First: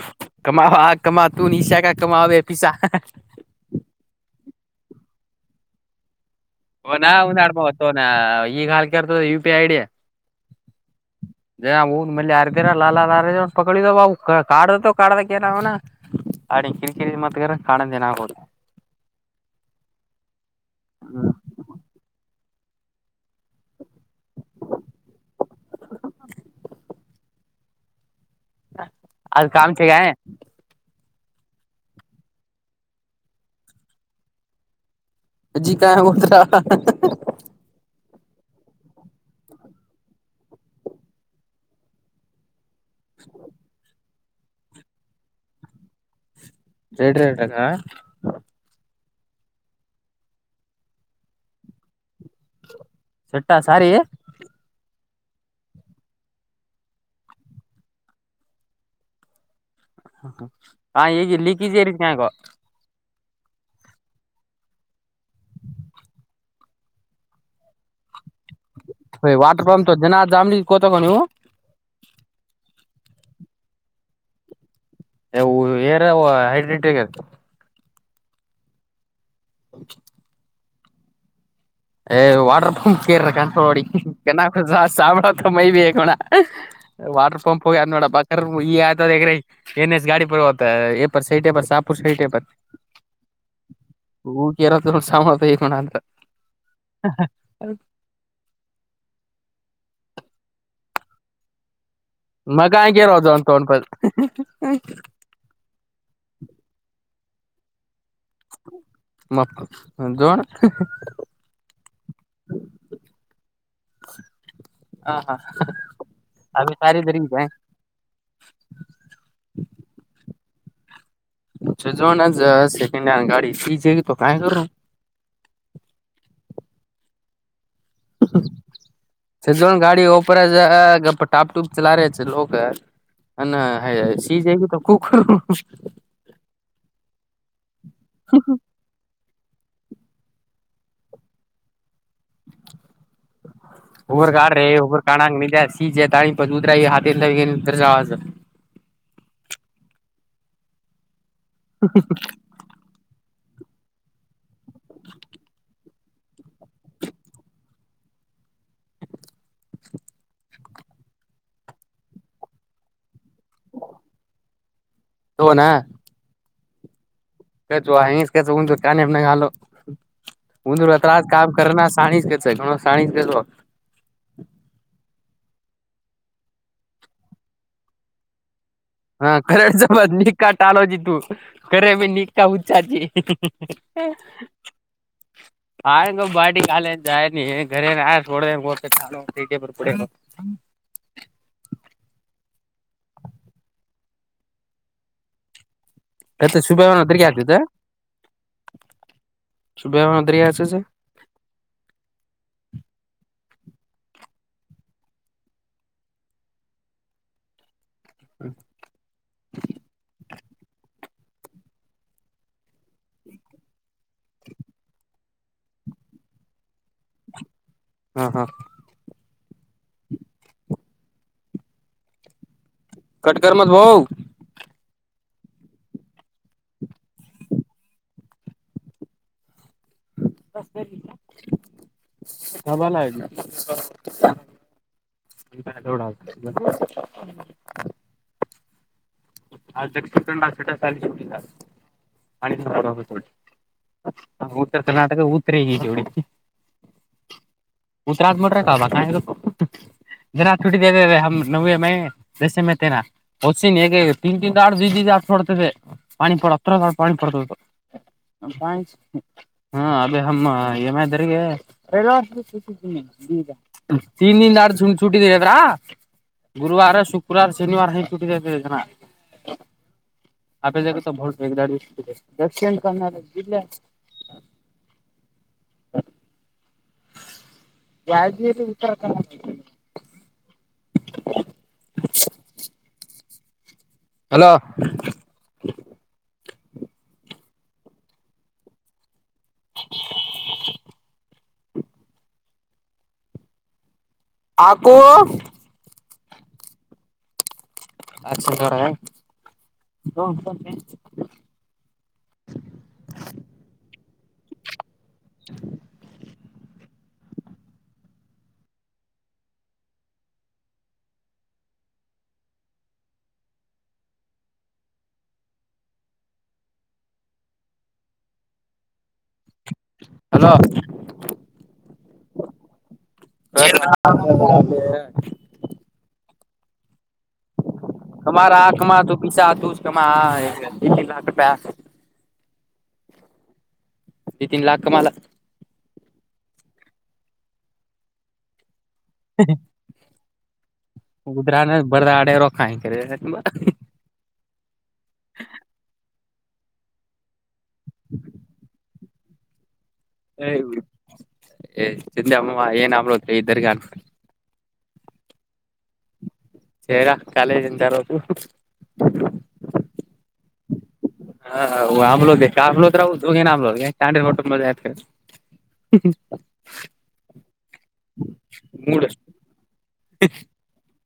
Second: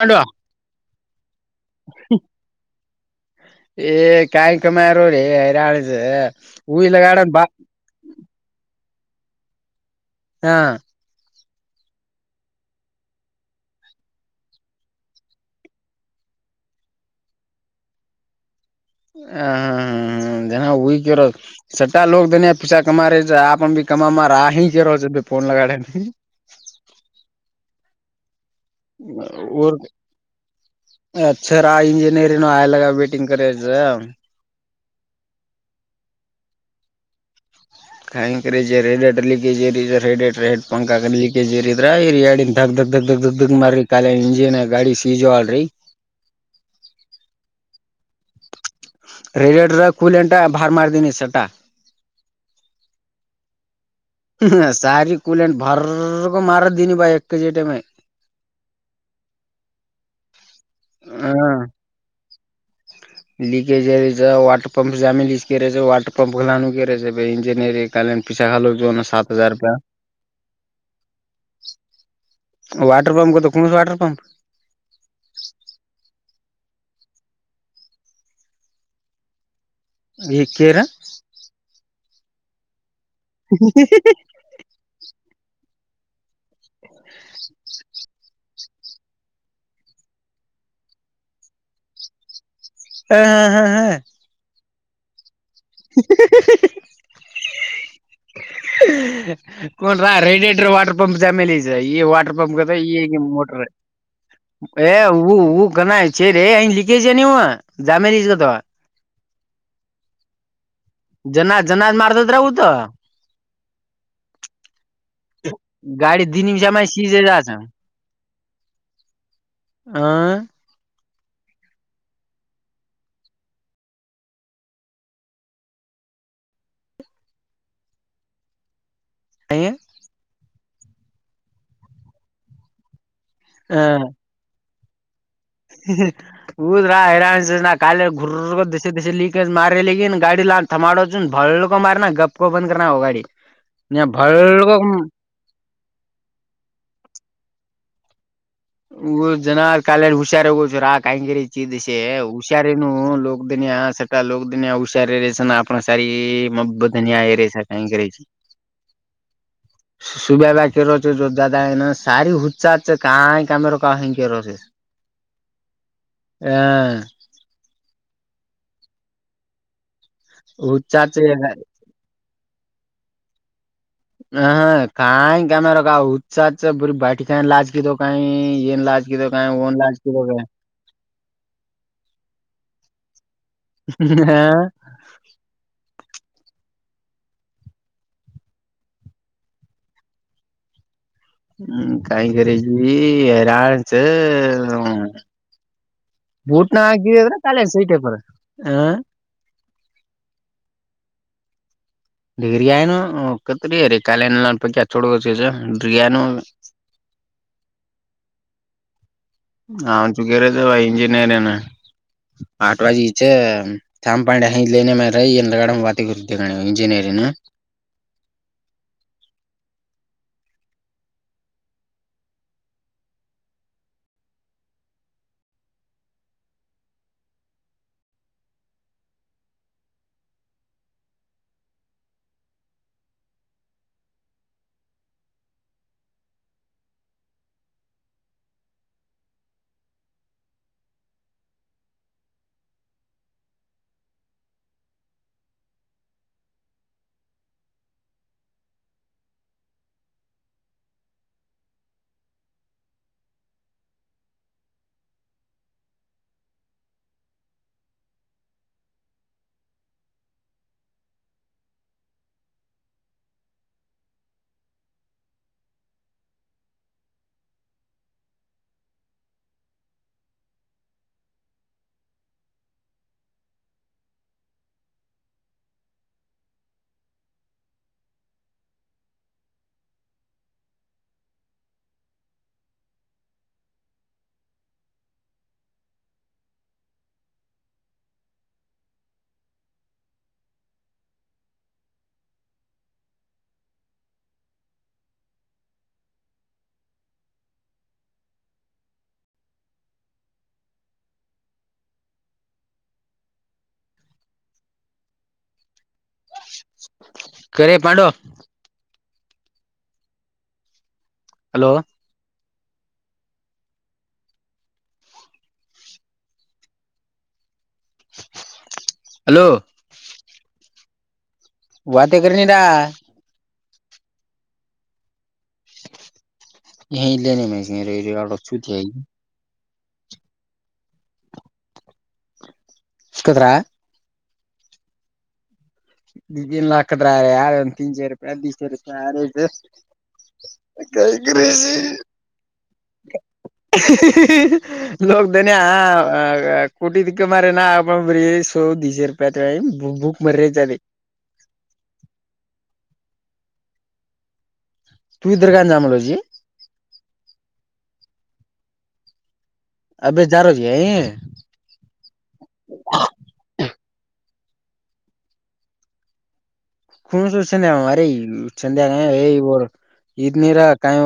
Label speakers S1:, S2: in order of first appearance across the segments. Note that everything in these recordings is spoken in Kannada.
S1: ಮಾಡು [unintelligible] ಗಾರ್ಡನ್ ಬಾ
S2: [unintelligible] ಯು ಪಿ ಐ ಡಿ
S1: ಹಾ
S2: [unintelligible] ಆಡ ಕಿರಿಕಿರಿದ ಮತ್ತಗಾರ ಕಾಣಂದ ಏನ ಆಗೋದು
S1: ಹಾ ಹಾ ಹಾ ಹಾ [unintelligible] [unintelligible] [unintelligible] [unintelligible]
S2: ಅದು ಕಾಮ್ ಚಗ
S1: ಆ ಇಂಜಿನಿಯರಿಂಗ ಆಲ್ಲ [unintelligible]
S2: [unintelligible]
S1: [unintelligible] ಧಕ್ ಧಕ್ ಧಕ್ ಧಕ್ ಧಕ್ [unintelligible]
S2: [unintelligible]
S1: [unintelligible]
S2: [unintelligible] ಸಾರಿ
S1: ಹ ಸಾರಿ ಕೂಲೆನ್ ಬಾರ್ ಮಾರ್ ಮಾರದನಿ ಭಾಯ ಎ ಜಟಮ
S2: ಹ ಲೀಕಿಜ ರೀತಿ ಕಕ
S1: ಲೀಕೆಜ ವಾಟರ್ ಪಂಪ್ ಜಾಮೆ ಲೀಕ್ೇ ವಾಟರ್ ಪಂಪ್ ಖಲಾಣು ಕ ಇಂಜಿನಿಯರಿ ಕಾಲ ಪಿಸಾಖೋ ಜನ ಸತ್ ಹಾಜಾರ
S2: ವಾಟರ್
S1: ರೂಪಾಯಿ
S2: ಪಂಪ್ ಜನ ಜಾಮ್ಲಿ ಕೋತಕೋ ನೀವು
S1: ವಾಟರ್ ಪಂಪ್ ಕತ್ತು ಕಸ ವಾಟರ್ ಪಂಪ
S2: ಏರ್ ಹೈಡ್ರಿಡಿಟಿಗ ಇತ
S1: [unintelligible]
S2: ಏ ವಾಟರ್ ಪಂಪ್ ಕೆೋಡಿಕ ಸಾಭತ ಮಯ ಬಿಣ ವಾಟರ್ ಪಂಪ್ ಹೋಗಿ ಅನ್ ನೋಡ ಬ ಆತ ಎಏನ್ ಎಸ್ ಗಾಡಿ ಪ ಎಪ ಸೈಟ ಶಾಹಪು ಸೈಟ
S1: ಹ ಹಾ ಹಾ ಹಾ
S2: ಯರ ತು ಸಾಮ
S1: ಹ
S2: ಹ ಹಾ
S1: ಕನ್ ರಾ ರೆಡಿಡೆೇಟರ್ ವಾಟರ್ ಪಂಪ ಜಾಮೇಲಿಜ ಈ ವಾಟರ್ ಪಂಪ್ ಅದ ಈಗ ಮೋಟರ್ ಊ ಗಣಾಯ್ ಚ ರೆ ಲೀಕೆಜ ನೀ ಹ ಜಾಮರಿ ಗತ
S2: ಮಕ್ಕ ಜೋ
S1: ಜನಾ ಜನಾದ ಮಾಡಾರ್ತದ್ರು ತ ಗಾಡಿ ದ ನಿಮಿಷಾಮ ಸೀಜೆ ಜ ಹಾ
S2: ಸುಜೋಣ ಸೆಕೆಂಡ ಹ್ಯಾಂಡ ಗಾಡಿ ಸಿಜ ಕಾಯೋ [inaudible] ಹ [unintelligible] ಗಾಡಿ [unintelligible] ಟಾಪ ಟೂಪ ಚಲ ಆಯ್ತು ಸೀಜಗ ಕುಕರು
S1: ಊದ ರಾ ಹರಾಣ ಕ ಗುರ ದಸ ದಸ ಲಿ ಮಾರ ಲೇನ್ ಗಾಡಿ ಲಾ ಥಮಾಡೋ ಚು ಭಲ್ಕ ಮಾರನಾ ಗಫಪ್ಪ ಬಂದನಾ ಗಾಡಿ
S2: ಹಬ್ಬರ್ ಕಾಡ ರೆ ಬ್ಬ ಕಣ್ಣಂಗ ಸೀತ ಪ ಉತರ ಹಾಂತ ಉ
S1: ಹ ಜನಾ ಕಾಲ ಹುಶ್ಯಾರಿ ಹೋಗ ಚುರ ಆ ಕಾಯಂಗಿರಿ ಚೀದ ಹುಷ್ಯಾರಿ ನ ಲ ದನಿಯ ಸಾ ಲ ದನಿಯಾ ಹುಷಾರ ರ ಸಾರಿ ಮಬ್ಧನ [unintelligible]
S2: [inaudible]
S1: [unintelligible] ಕ್ಯಾಮೆರ [unintelligible]
S2: [unintelligible]
S1: ಹಾ
S2: [unintelligible] ಕಾನನ್ನಗಾಲ ಹಊಂದು ರ ತ್ರತ್ ಕಾಮ ಕ ಶಾಣಿಜ ಕಸ ಗ ಶಾಣಜ ಕ
S1: ಹ ಹ ಕಾಯ ಕಾಮೇರ [unintelligible] ಲಜಕಿದ್ದ ಕಾಯ
S2: ಹಾ ಕಡಸ ಬ ನಿಕಕ್ಕಾಟಾಲೋಚ ತು ಕರ ಮ ನಿಕಾ ಉಚ್ಚಾರ
S1: ಹಾ
S2: ಆಯ್ತು ಬಾಟಿ ಕಾಲ ಜಾಯ ನೀ ಸೋಟಿಯ ಪಡೆ [inaudible]
S1: ಹ್ಮ್ ಕ ಕರಜ ರಾಣಚ ಬೂಟ್ನ ಹಗದ್ರೆ ಕಾಲ ಸೈಟೈಪರ್ ಹ
S2: ಶುಭೇ ಮಾದರಿಚ
S1: ರಿಯನು ಕತರಿ ಅ ಕಾಲ ಲ ಪಕ ಚೋಡ ರಿಯಾನ್
S2: ಹಾ
S1: ಹಾ ಚುಗರತ ಇಂಜಿನಿಯರಿ ಆಟವಾಚೆ ಚಂಪಾಂಡ ಹನೆ ಮ ರೈ ಎಏನ್ಗಡ ವಾತಿಗರುಿದ್ದಣವು ಇಂಜಿನಿಯರಿಂಗ
S2: ಹಾ ಹಾ ಕಟ್ಕರ್ ಮತ್ ಭೌ [unintelligible] [unintelligible] [unintelligible] ಆ ದಕ್ಷಿನ ಕನ್ನಡ ಆ ಸಾಲಿಲ್ಲ ಸಂಪ ಉತ್ತರ ಕರ್ನಾಟಕ ಉತ್ತರಿಗಿ ಇ ಜೋಡಿಯು ಉತ್ತರ [unintelligible] ತ್ರಾಸ ಮಟ್ರ ಕಬ ಕಕ [unintelligible] ತಿನ್ ತಿನ್ ದಾಡ್ ದ ದಿ ಆ ಕೊಡ್ತದೆ ಪಾಣಿ ಪಡ ಹತ್ರ ದಾ ಪಾಣಿ ಪಡ್ತತ್ತು ಹಾ ಅಬೇ ಹಮ್ಮ [unintelligible] ಈಗ ತಿಂಡಿಂದ ಆ ಚುಟ್ಟಿದೀರ ಅದ್ರಾ ಗುರುವವಾರ ಶುಕ್ರವಾರ ಶನಿವಾರ ಹುಟ್ಟಿದ ಜನ ಆಗ ಬಹ ವದ ದಿವ ಎಕ್ಸ್ಚೆ [unintelligible] ಹ ಗಾಜಿಯಲ್ಲಿ ವಿಚಾರ ಹ ಹಲೋ ಹ ಹಾಕು ಯಾಕ್ ಸುಮ್ನೆ ಇರ ಹ ಹ
S1: ಕರಿ ಪಾಂಡೋ ಹಲೋ ಹಲೋ
S2: ಹಲೋ
S1: ವತ ಕರ ನೀಡಾ
S2: ಹ [unintelligible]
S1: ಯಲ್ಲನೆ [unintelligible] ಶುತಿ ಆ [unintelligible]
S2: ತಮ್ಮ [unintelligible]
S1: ಸಿಕ್ಕಿದ್ರ
S2: ಈ ತಿನ್ ಲಾಕ್ಕಮಾಲ
S1: ದನ್ಕದ್ರ ಯಾರ ಒಂದಂದು ತಿನ್ಚಿ ರೂಪಾಯಿ ದಸ ಯಾರ
S2: ಉದ್ರಾ ನ ಬರ್ದ ಆಡೆ ರೋಕಾಯ [unintelligible]
S1: ಲೋಗದನಿ ಹ ಕೋಟಿದಕ್ಕೆ ಮಾರೆ ನ ಬ್ರ so this is for time ಭುಕ್ ಮರ್ಯೆದೆ
S2: ಏ ತಿಂಡಿ ಅಮ್ಮಮ್ಮ ಏನಗಬೇಕು ಇದ್ದರ್ಗ ಹಾಕು
S1: ತು ಇ ದರ್ಗಾನ ಜಾಮಲಜಿ
S2: ಏ ಇರ ಕಾಲೇಜ್ ಎಂತಾರದು
S1: ಅಬೇ ಜಾರೋಜಿ
S2: ಹ ಆಮ್ಲೋ ಆಮ್ಲೋದ [unintelligible] ಆಂಬ್ಲೋ ಚಾಂಡ ಮೋಟ್ಟ ಮದ ಯತ
S1: ಕುಣಸು ಸಂದೆ [unintelligible] ಸಂದೆ
S2: ಮೂಡ್
S1: ಇ ನೀರ ಕಾಯ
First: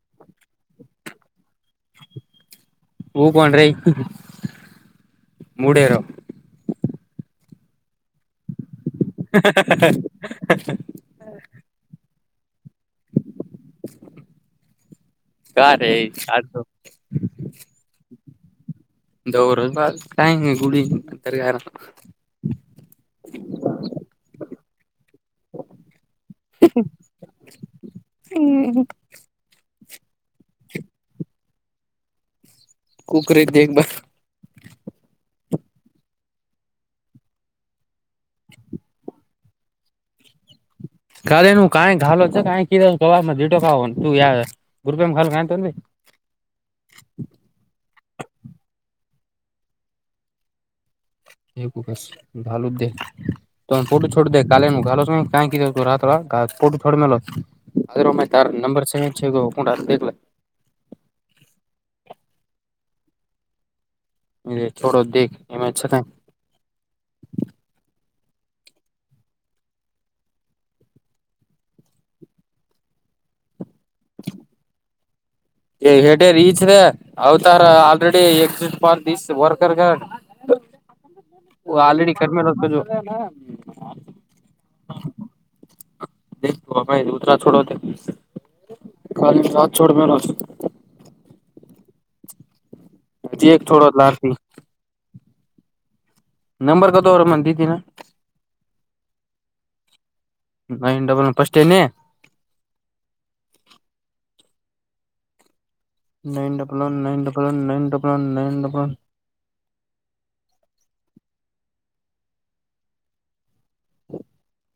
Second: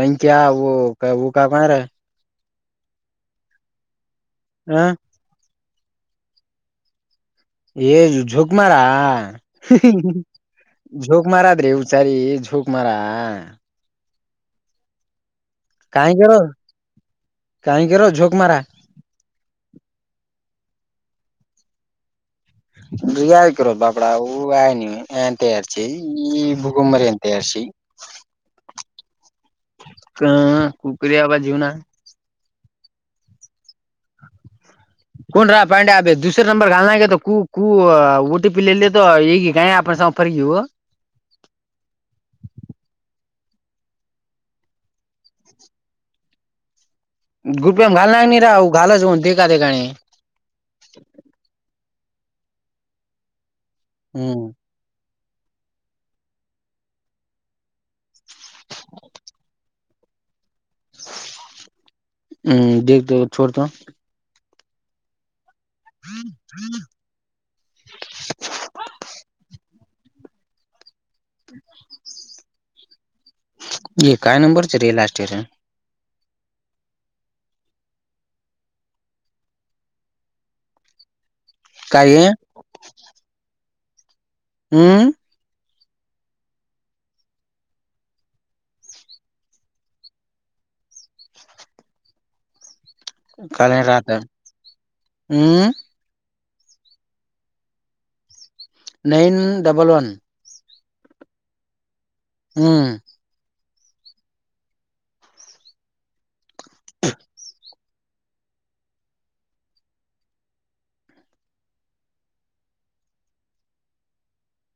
S1: ಲಂಕವು ಕಾ [unintelligible]
S2: ಹೂ ಕಣ್ರೀ
S1: ಹಾ
S2: ಮೂಡರು
S1: ಏ ಜೋಕ್ ಮಾರಾ ಜೋಕ್ ಮಾರ ಆದ್ರೆ ಹುಷಾರಿ ಜೋಕ್ ಮಾರ
S2: ಕಾರೇ
S1: ಕಾಯ್ ಗುರು
S2: ಅದು
S1: ಕಾಯ್ ಗುರು ಜೋಕ್ ಮಾರ?
S2: [unintelligible]
S1: [unintelligible]
S2: ಹ್ಮ್
S1: ಕ ಉಪ್ರಿ ಯಾವ ಜೀವ್ನ
S2: ಕುಕರೆ ಇದ್ದ ಬ
S1: ಕನ್ ರಾ ಪಾಂಡೆ ಅೆ ದೂಸರ ನಂಬರ್ ಾಲ ಕ ಓಟಿ ಪಿ ಈಗ [unintelligible]
S2: [unintelligible] [unintelligible]
S1: [unintelligible]
S2: [unintelligible] [unintelligible]
S1: [unintelligible]
S2: [unintelligible]
S1: [unintelligible] [unintelligible]
S2: [unintelligible] [unintelligible]
S1: [unintelligible]
S2: [unintelligible] [unintelligible]
S1: [unintelligible]
S2: [unintelligible]
S1: [unintelligible]
S2: [unintelligible]
S1: [unintelligible]
S2: [unintelligible] [unintelligible] [unintelligible]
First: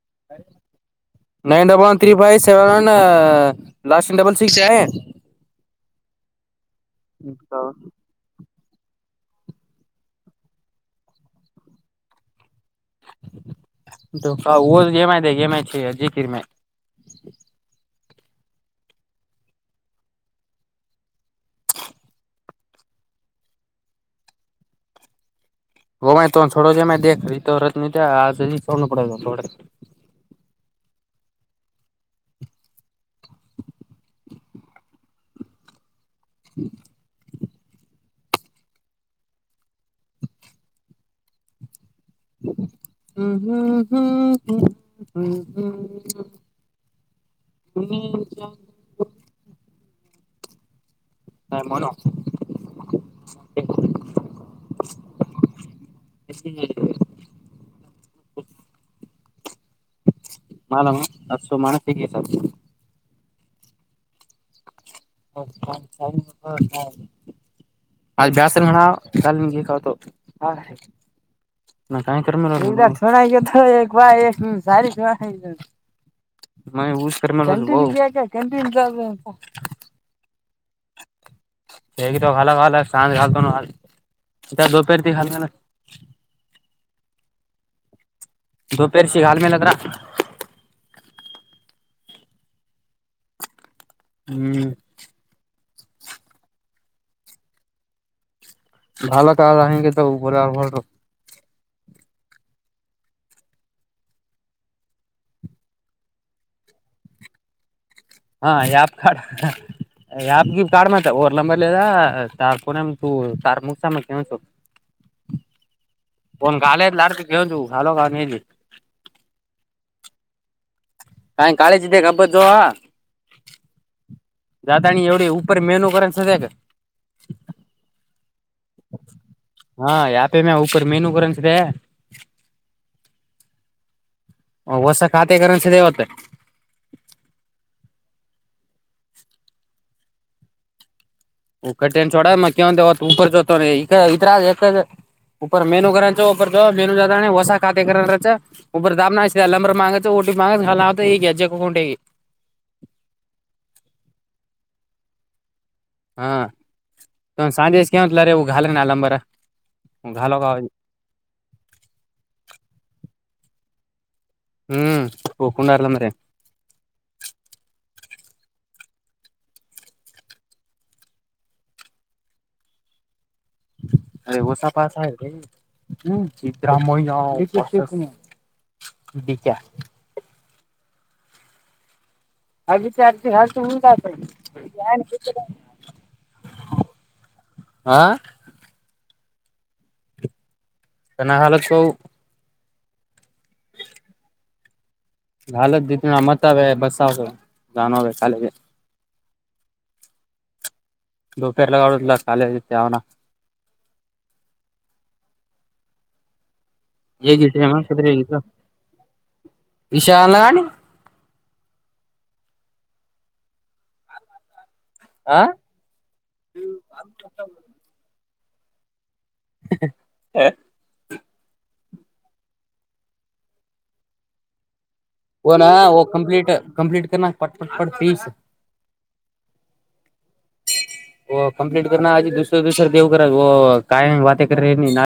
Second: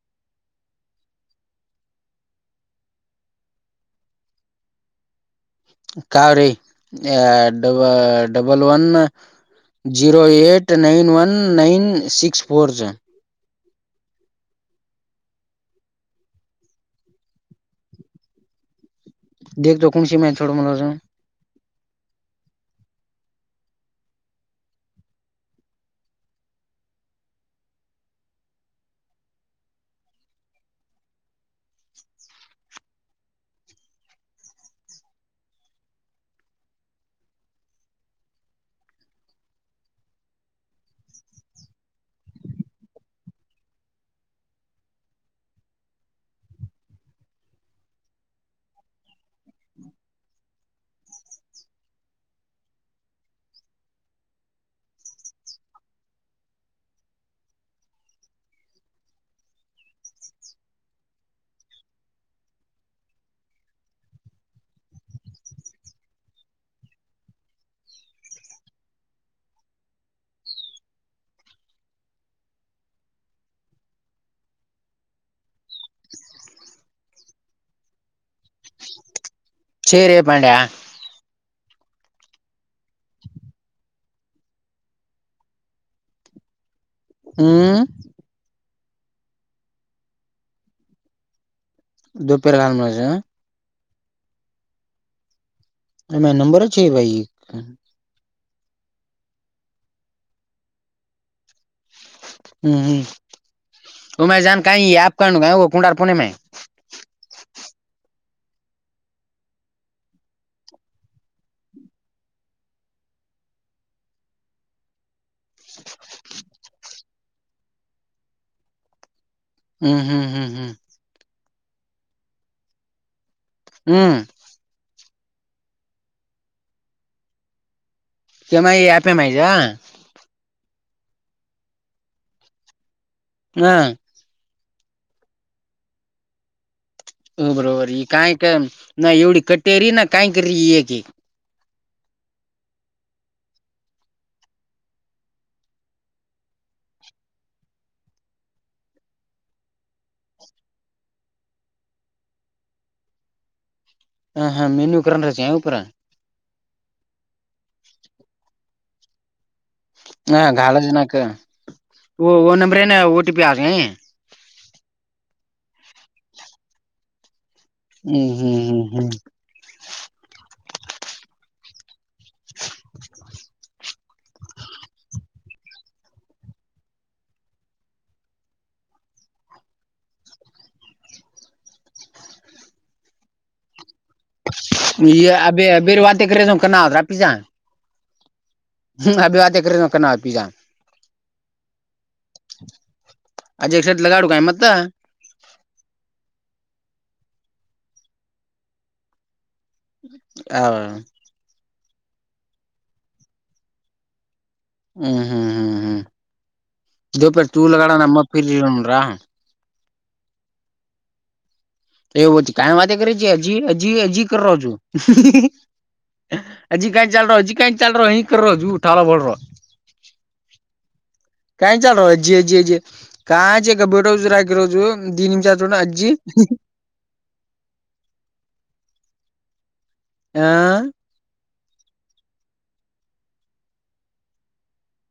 S2: [unintelligible] [unintelligible]
S1: [unintelligible] [unintelligible]
S2: [unintelligible]
S1: [unintelligible]
S2: [unintelligible] [unintelligible] [unintelligible] [unintelligible] [unintelligible] [unintelligible] [unintelligible] [unintelligible] [unintelligible] [unintelligible] [unintelligible] [unintelligible]
S1: [unintelligible]
S2: [unintelligible] ಅಂತ ದಪಾರ ದ ಹಲ್ ಮಲ್ಲ
S1: ಹ್ಮ್
S2: ದದುಪೇರ್ ಸಿಗ ಹಲ್ಮೇಲೆ ಹತ್ರ್ರ
S1: ದುಪ್ಪೇರ ಕನ್ ಮಾಡ
S2: ಹ್ಮ್
S1: ಅೇ ನಂಂಬರಚ್ಚ ಭೈ
S2: ಭಾ ತ ಹಿಗೆ ತ ರ ಆ
S1: ಹ್ಮ್ ಹ್ಮ್ ಹಮ್ಮ ಜಾನಕಿ ಕನುಗ ಕುಂಡಾರ ಪುಣೆಮ
S2: ಹಾ ಯಪ್ ಕಡ ಆಕ ಕಾರ್ ಓರ್ ಲಂಂಬರ್ ಲದಾ ತಕ ತು ತ ಮುಸ ಕ ಹ್ಮ ಾಲ ಲಡಕೆ ೆನ್ಾಲೋ ನೀಲಿ
S1: ಹ್ಮ್ ಹ್ಮ ಹ್ ಹ್ಮ್
S2: ಕ ಕಾಳೇಜ್ ಇದ್ದ ಹಬ್ಬ್ದು ದಾತಾಣಿ ರ ಮೆನುೋಕ ಸದಗ ಹಾ ಯಾತನ ಹ ಮೇನುೂ ಗಂಸಿದೆ
S1: ಹ್ಮ
S2: ಹ ಹೊಸ ಕಾತೆಕರಣಸ ದವತ್ತ
S1: ಹ ಬರಬರ ಈ ಕಾಯಕ ನ ಎವಿ ಕಟೇರಿ ನ ಕಾಯಕರಿ
S2: ಉಕ್ಕಟ್ಟೆನ್ ಚೋಡ ಮಕ್ಕ್ಯ ಒಂದವತ್ತು ಉಪರ್ ಜೊತೆತವ ಈ ಇದ್ರ ಪ ಮೇನು ಕಾಣ ಚ ಪ ಜ ಮೇನು ಜ ವಸ ಕಾತೆೆ ಉಪರ್ ದಾಬನಾ ಸ ಲಂಬರ್ ಮಾಾಗೆ ಕು ಮಾಗಲ್ಲಾವತ ಈಗೆ ಜಗ ಕಟ
S1: ಹ ಹಾ ಮೆನುೂ ಉ ಕ ರಚೆ ಉಪರ.
S2: ಹಾ ತಂದು ಸಾಜೆಂತಲ್ಲ ರಾಲ ಅಲ್ಲಂಬಾರ.
S1: ಹಾ ಗಾಲಜಿನಕ ಓ ನಂಬರೇನ ಓಟಿಪಿ ಆಗ.
S2: ಹ್ಮ್ ಪಕೊಂಡಲ್ಲಂದ್ರೆ.
S1: ಹ್ಮ್ ಹ್ಮ್ ಹ್ಮ್ ಹ್ಮ್. [inaudible]
S2: ಅ ಹೊಸಪಾಸ ಚ್ರಾಮ. ಬಿಕಾ. ಹಾಗಕ್ಕೆ ಅರ್ಜ ಹಾ ಉಂಟಾಗತ.
S1: ಈ ಅ ಬವಾಂತ ಕಸ ಕನ್ನದ ಪಿ.
S2: ಹಾ.
S1: ಹ ಅ ಬೇತ ಕ ನಾವ ಪಾ.
S2: ಸ ಹಾಲತ್ ಪ.
S1: ಅಜ ಎಸ ಲಗಾಡ ಕಾಯ ಮತ್ತ.
S2: ಹಾಲತ್ ಜತಿ ಮತಾವ ಬಸಾವ ಜಾನ ಕಾಲ.
S1: ಹ.
S2: ಪೇರ ಲಗಾಡಲ್ಲ ಕಾಲ ಅವನ.
S1: ಹ್ಮ್ ಹ್ಮ್ ಹ್ಮ್ ಹ್ಮ್. ದಪೇರ್ ತೂಲಗಡ ನಮ್ಮಫರರಾ.
S2: ಇಶಾನಾಯ.
S1: ಎ ಕಾಯ್ ಮಾತ ಕ ಹ ಹ ಹಜೋ. ಅಜಿ ಕ ಚಲ್ರ ಅಜಿ ಕ ಚಲ್ರ ಹಿರ ಜ ಠಾಳ ಬಳರ.
S2: ಹ.
S1: ಕಾಯ ಚಲ್ರೋ ಜೆ ಜಿಯೆ ಜೆ ಕಾಯ ಜೆ ಗಬಟಸುರಾಗಿರೋ.
S2: ನ ಕಾಂಟ್ ಕಂಪ್ಲೀಟ್ ಪ ಪ ಪಡಫೀಸ್.
S1: ಹ.
S2: ಕಂಪ್ಲಿಟ್ ನ ಅಜಿ ದೂಸರ ದೂಸರ ದೇವಗರ ಕಾಯ್ ಬತತೆ ರಾ.